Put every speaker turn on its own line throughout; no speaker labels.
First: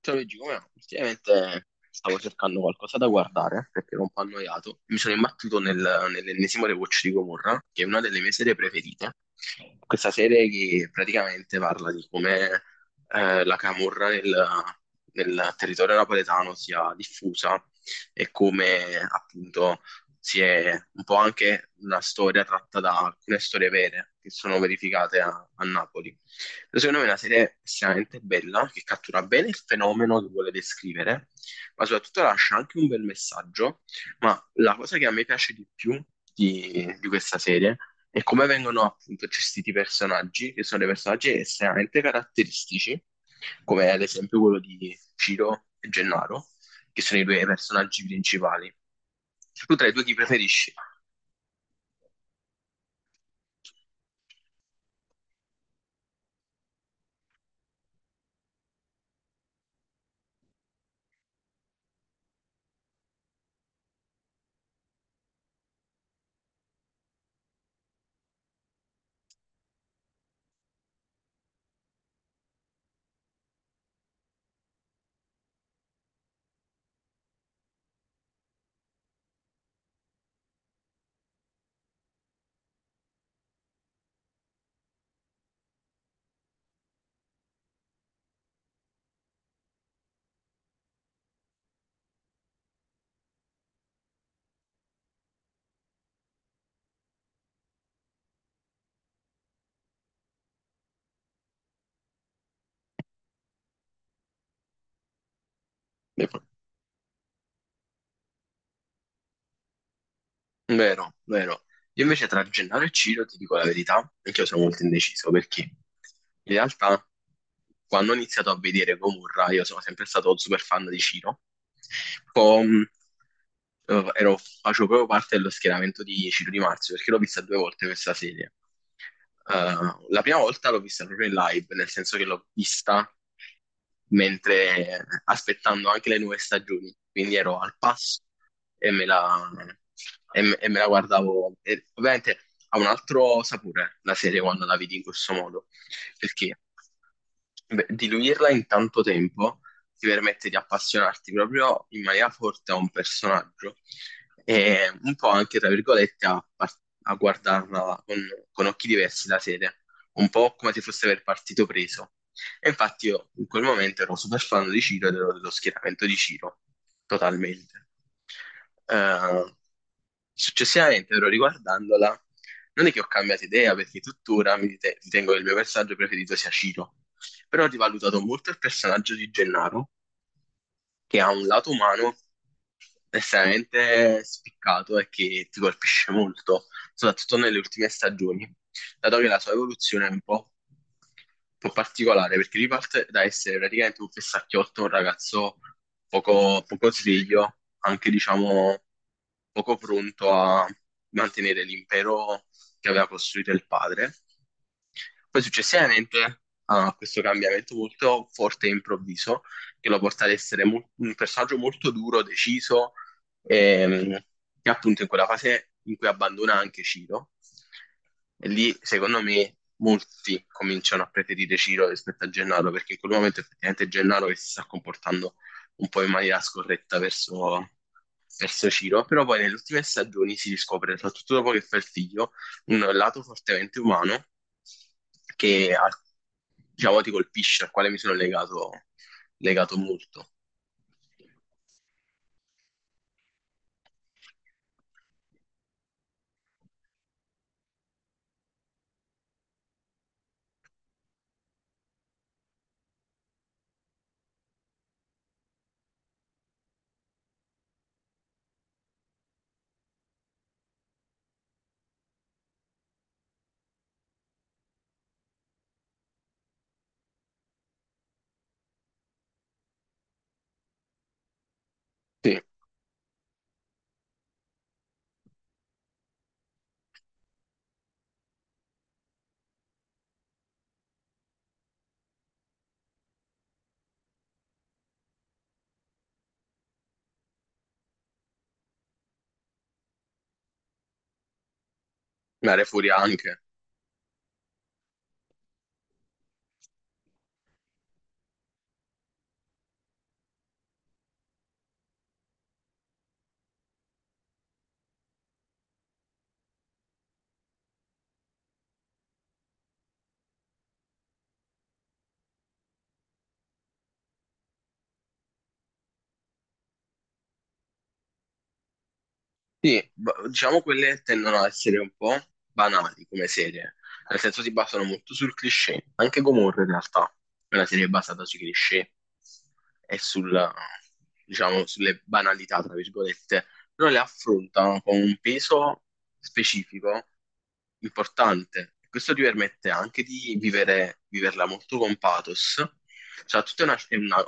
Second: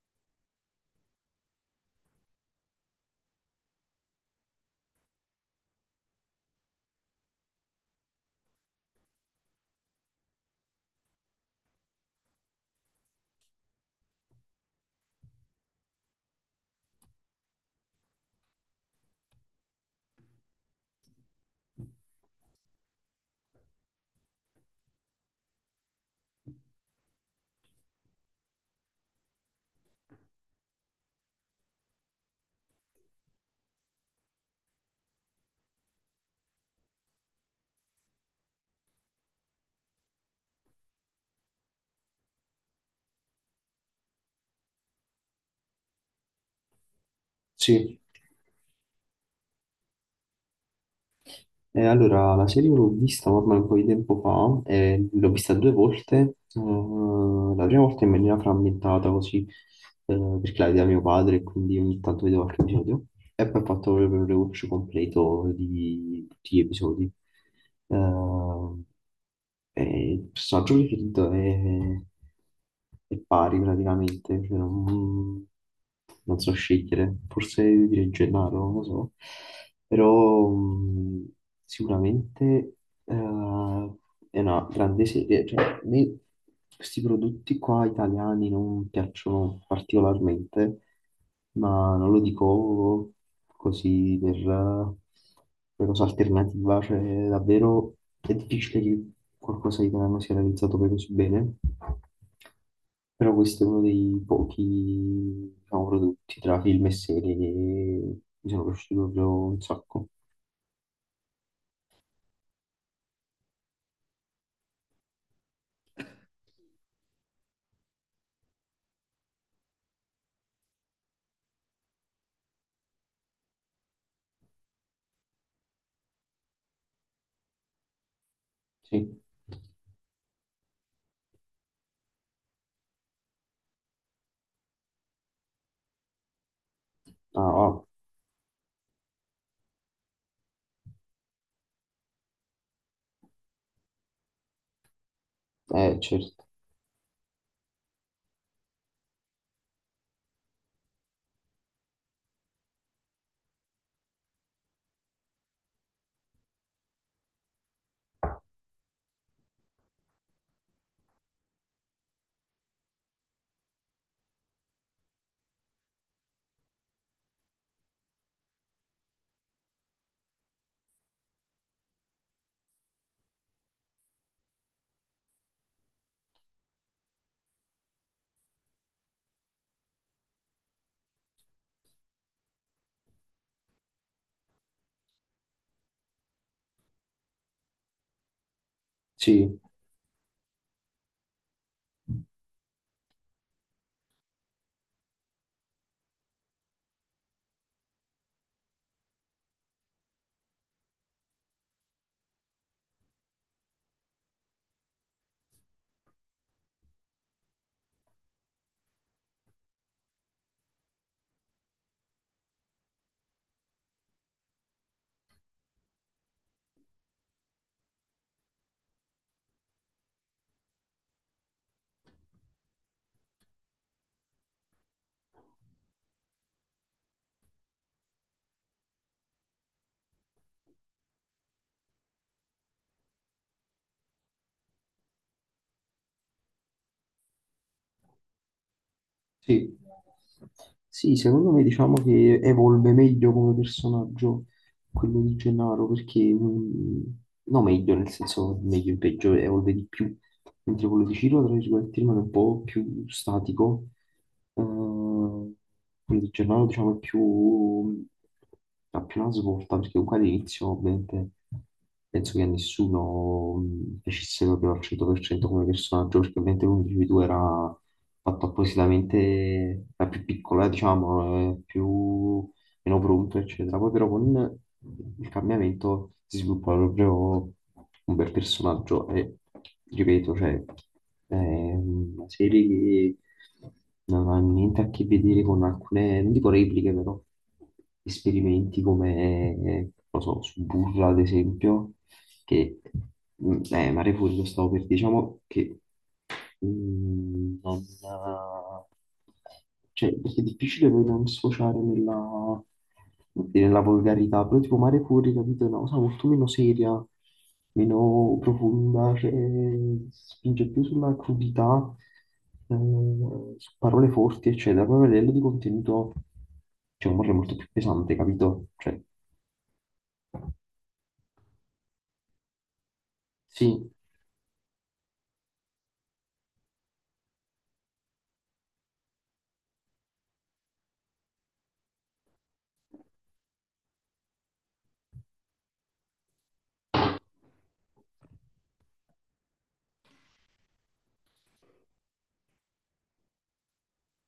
Ciao Luigi, come va? Ultimamente stavo cercando qualcosa da guardare perché ero un po' annoiato. Mi sono imbattuto nell'ennesimo rewatch di Gomorra, che è una delle mie serie preferite. Questa serie che praticamente parla di come la camorra nel territorio napoletano sia diffusa e come appunto si è un po' anche una storia tratta da alcune storie vere che sono verificate a Napoli. Secondo me è una serie estremamente bella che cattura bene il fenomeno che vuole descrivere, ma soprattutto lascia anche un bel messaggio. Ma la cosa che a me piace di più di questa serie è come vengono appunto gestiti i personaggi, che sono dei personaggi estremamente caratteristici, come ad esempio quello di Ciro e Gennaro, che sono i due
Sì,
personaggi principali. Tu tra i due chi preferisci?
allora la serie l'ho vista ormai un po' di tempo fa, l'ho vista due volte, la prima volta in maniera frammentata così, perché la vedeva mio padre e quindi ogni tanto vedevo qualche episodio. E poi ho fatto proprio il rewatch completo di tutti gli episodi. Eh, e il personaggio preferito è pari praticamente. Cioè, non so scegliere, forse direi Gennaro, non lo so, però sicuramente eh, è una grande serie. Cioè, a me questi prodotti qua italiani non piacciono particolarmente, ma non lo dico così per cosa alternativa. Cioè davvero è difficile che qualcosa di italiano sia realizzato poi così bene, però questo è uno dei pochi, diciamo, prodotti tra film e serie che mi sono piaciuti proprio un sacco.
Vero, vero. Io invece tra Gennaro e Ciro ti dico la verità, anche io sono molto indeciso perché in realtà quando ho iniziato a vedere Gomorra io sono sempre stato super fan di Ciro. Poi facevo proprio parte dello schieramento di Ciro Di Marzio perché l'ho vista due volte questa serie.
Sì,
La prima volta l'ho vista proprio in live, nel senso che l'ho vista mentre aspettando anche le nuove stagioni, quindi ero al
ah,
passo e me la, e me la guardavo. E ovviamente ha un altro sapore la serie quando la vedi in questo modo,
ah, certo,
perché beh, diluirla in tanto tempo ti permette di appassionarti proprio in maniera forte a un personaggio e un po' anche, tra virgolette, a guardarla con occhi diversi la serie, un po' come se fosse per partito preso. E infatti io in quel momento ero super fan di Ciro ed ero dello schieramento di Ciro, totalmente. Eh, Successivamente, però riguardandola, non è che ho cambiato idea perché tuttora ritengo che il mio personaggio preferito sia Ciro, però ho rivalutato molto il personaggio di Gennaro che ha un lato umano estremamente spiccato e che ti colpisce molto, soprattutto nelle ultime stagioni, dato che la sua
sì.
evoluzione è un po' particolare, perché riparte da essere praticamente un fessacchiotto, un ragazzo poco sveglio, anche diciamo poco pronto a mantenere l'impero che aveva costruito il padre. Poi successivamente a questo cambiamento molto forte e improvviso, che lo porta ad essere un personaggio molto duro, deciso, ehm, che appunto in quella fase in cui abbandona anche Ciro. E lì, secondo me, molti cominciano a preferire Ciro rispetto a Gennaro, perché in quel momento effettivamente Gennaro che si sta comportando un po' in maniera scorretta verso Ciro, però poi nelle ultime stagioni si riscopre, soprattutto dopo che fa il figlio, un lato fortemente umano che, al- diciamo, ti colpisce, al quale mi sono legato
Sì.
molto.
Sì, secondo me diciamo che evolve meglio come personaggio quello di Gennaro, perché no meglio, nel senso meglio in peggio, evolve di più, mentre quello di Ciro, tra virgolette, rimane un po' più statico. Eh, quello di Gennaro diciamo è più, ha più una svolta, perché comunque all'inizio ovviamente penso che a nessuno piacesse proprio al 100% come personaggio, perché ovviamente l'unico di due era fatto appositamente, è più piccola, diciamo, è
Sì,
più meno pronto, eccetera. Poi però con il cambiamento si sviluppa proprio un bel personaggio e, ripeto, cioè, è una serie che non ha niente a che vedere con alcune, non dico repliche, però esperimenti come, non lo so, su Burla, ad esempio,
Mare
che,
Furia anche.
Mare Fuori lo stavo per, diciamo, che non, cioè, perché è difficile poi non sfociare nella, come dire, nella volgarità, però tipo Mare Fuori, capito, è una cosa molto meno seria, meno profonda, cioè, spinge più sulla crudità, eh, su parole forti, eccetera. Poi a livello di contenuto c'è un amore molto più pesante, capito? Cioè,
Sì, diciamo quelle tendono ad essere un po' banali come serie,
sì.
nel senso si basano molto sul cliché, anche Gomorra in realtà è una serie basata sui cliché e sul, diciamo, sulle banalità, tra virgolette, però le affrontano con un peso specifico importante. Questo ti permette anche di viverla molto con pathos, cioè, tutta una, è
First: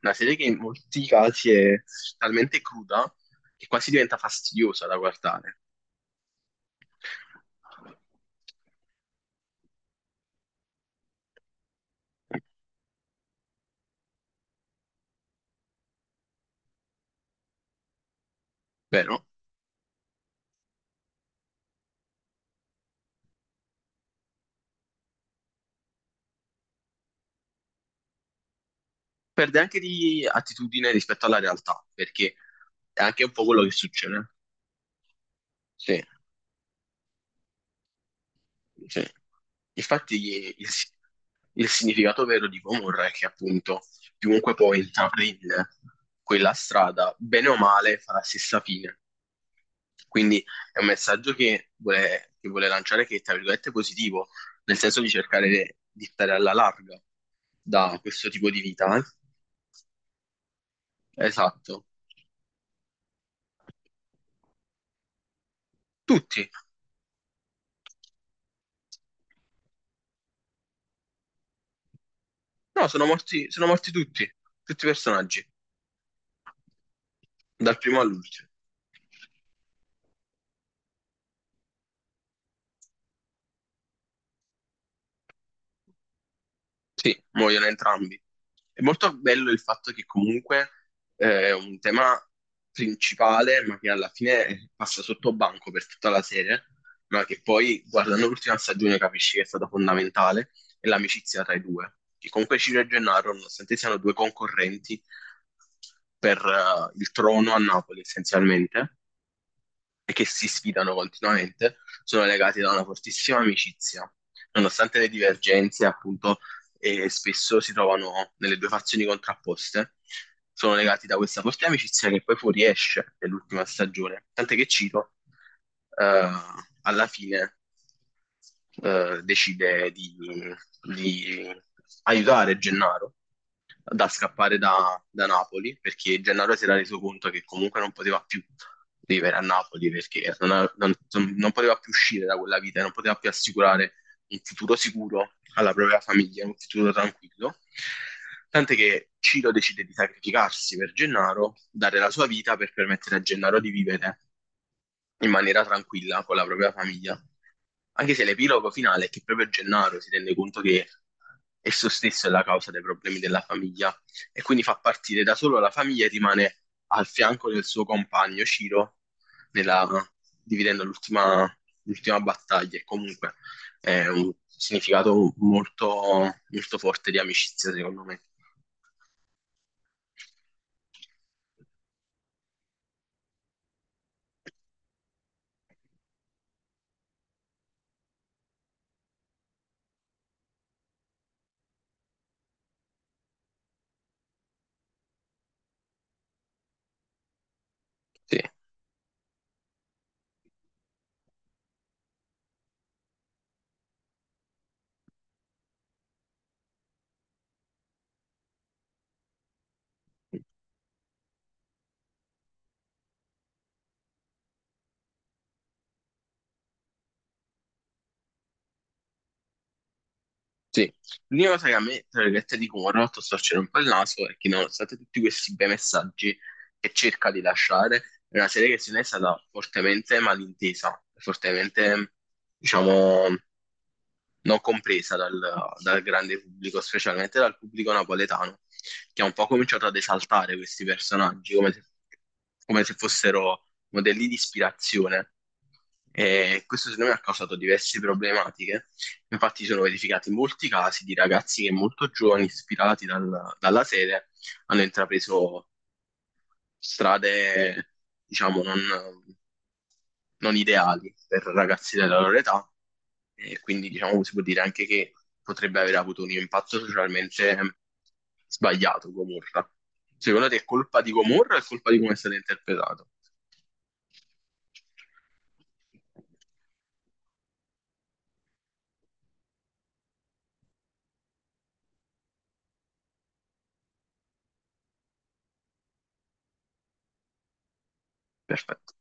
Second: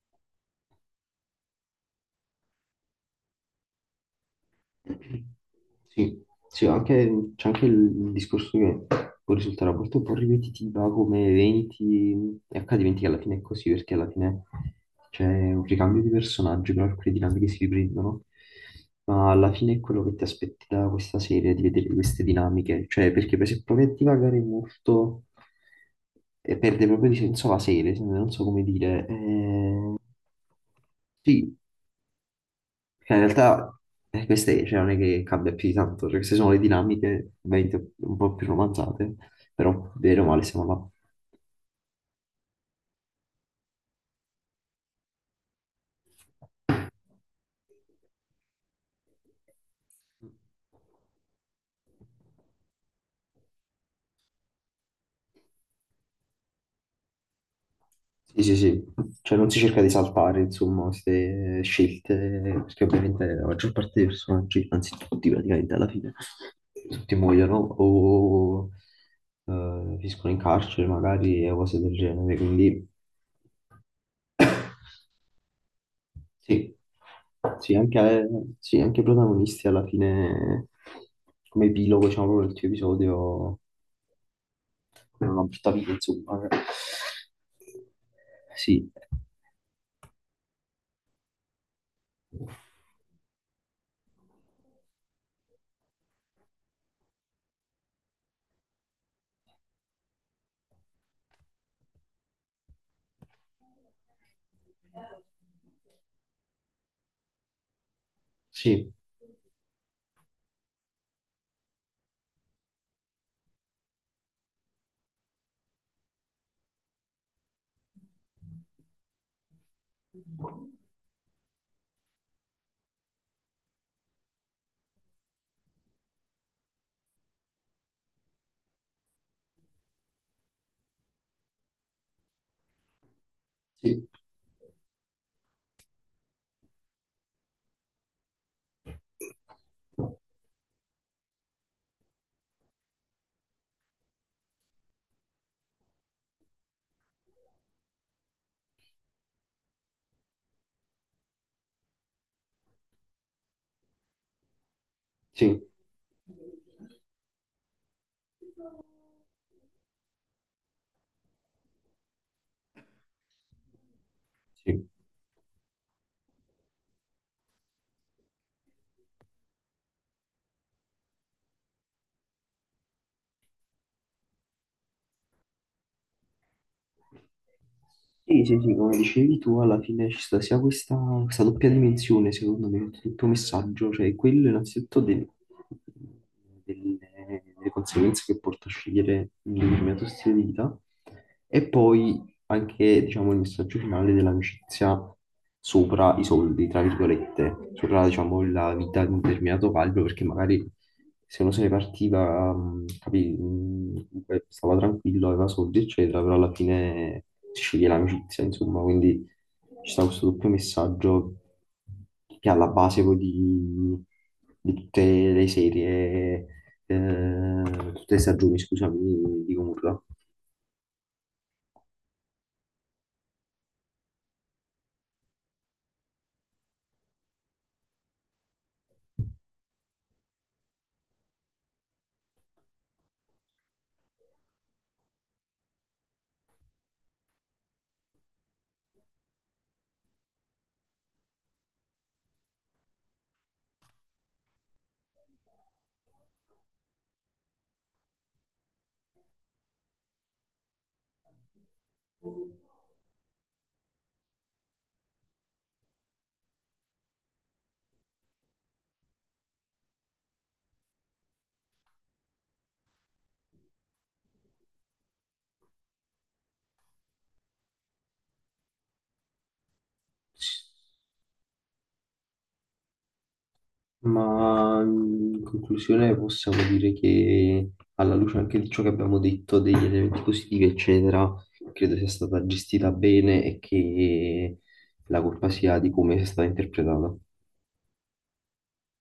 una serie che in molti casi è talmente cruda che quasi diventa fastidiosa da guardare,
Sì, sì, c'è anche il discorso che può risultare a volte un po' ripetitiva come eventi e accadimenti che alla fine è così, perché alla fine c'è un ricambio di personaggi, però alcune dinamiche si riprendono,
vero?
ma alla fine è quello che ti aspetti da questa serie, di vedere queste dinamiche, cioè perché per se provi a divagare molto e perde proprio di senso la serie, non so come dire.
Perde anche di attitudine rispetto alla
Sì,
realtà, perché è
cioè, in
anche un po' quello che
realtà
succede.
queste cioè, non è che cambia più di
Sì.
tanto, cioè, queste sono le dinamiche ovviamente un po' più
Sì.
romanzate, però
Infatti
bene o male siamo
il,
là.
il significato vero di Gomorra è che appunto chiunque poi intraprende quella strada, bene o male, fa la stessa fine. Quindi è un messaggio che vuole lanciare che è, tra virgolette, positivo, nel senso di cercare di stare alla larga da questo
Sì,
tipo
sì,
di
sì,
vita,
cioè non si cerca di saltare, insomma, queste
Esatto.
scelte, perché ovviamente la maggior parte dei personaggi, anzi tutti praticamente alla fine,
Tutti.
tutti muoiono o finiscono in carcere magari e cose del genere, quindi.
No, sono sono morti tutti, tutti i personaggi,
Sì, sì,
dal primo
anche,
all'ultimo.
sì, anche i protagonisti alla fine, come epilogo, diciamo, proprio del tuo episodio, come una brutta vita, insomma.
Sì, muoiono entrambi. È
Sì,
molto bello il fatto che comunque è un tema principale, ma che alla fine passa sotto banco per tutta la serie, ma che poi guardando l'ultima stagione capisci che è stata fondamentale, è l'amicizia tra i due. Che comunque Ciro e Gennaro, nonostante siano due concorrenti per il trono a Napoli
sì,
essenzialmente, e che si sfidano continuamente, sono legati da una fortissima amicizia, nonostante le divergenze, appunto, e spesso si trovano nelle due fazioni contrapposte. Sono legati da questa forte amicizia che poi fuoriesce nell'ultima stagione. Tant'è che Ciro, eh, alla fine, decide di aiutare Gennaro da
sì,
scappare da Napoli, perché Gennaro si era reso conto che comunque non poteva più vivere a Napoli perché non poteva più uscire da quella vita, non poteva più assicurare un futuro sicuro alla propria famiglia, un futuro tranquillo. Tant'è che Ciro decide di sacrificarsi per Gennaro, dare la sua vita per permettere a Gennaro di vivere in maniera
sì,
tranquilla con la propria famiglia. Anche se l'epilogo finale è che proprio Gennaro si rende conto che esso stesso è la causa dei problemi della famiglia e quindi fa
sì.
partire da solo la famiglia e rimane al fianco del suo compagno Ciro nella- dividendo l'ultima battaglia. E comunque è un significato molto forte di amicizia, secondo me.
Sì, sì, sì, come dicevi tu, alla fine ci sta sia questa, doppia dimensione, secondo me, del tuo messaggio, cioè quello innanzitutto delle, delle conseguenze che porta a scegliere un determinato stile di vita, e poi anche, diciamo, il messaggio finale dell'amicizia sopra i soldi, tra virgolette, sopra,
Sì.
diciamo, la vita di un determinato calibro, perché magari se uno se ne partiva, capì, comunque stava tranquillo, aveva soldi, eccetera, però alla fine si sceglie l'amicizia, insomma, quindi ci sta questo doppio messaggio che è alla base poi di tutte le serie, eh, tutte le stagioni, scusami, di Gomorra.
Sì, l'unica cosa che a me, tra virgolette, di cui mi ha fatto storcere un po' il naso è che nonostante tutti questi bei messaggi che cerca di lasciare, è una serie che se ne è stata fortemente malintesa, fortemente, diciamo, non compresa dal grande pubblico, specialmente dal pubblico napoletano, che ha un po' cominciato ad esaltare questi personaggi come se fossero modelli di ispirazione. E questo secondo me ha causato diverse problematiche. Infatti, sono verificati molti casi di ragazzi che molto giovani, ispirati dalla serie, hanno intrapreso strade, diciamo, non ideali per ragazzi della loro età e quindi, diciamo, si può dire anche che potrebbe aver avuto un impatto socialmente sbagliato Gomorra. Secondo te è colpa di Gomorra o è colpa di come è stato interpretato?
Ma in conclusione possiamo dire che alla luce anche di ciò che abbiamo detto, degli elementi positivi, eccetera, credo sia stata gestita bene e che la colpa sia di come sia stata interpretata.
Perfetto.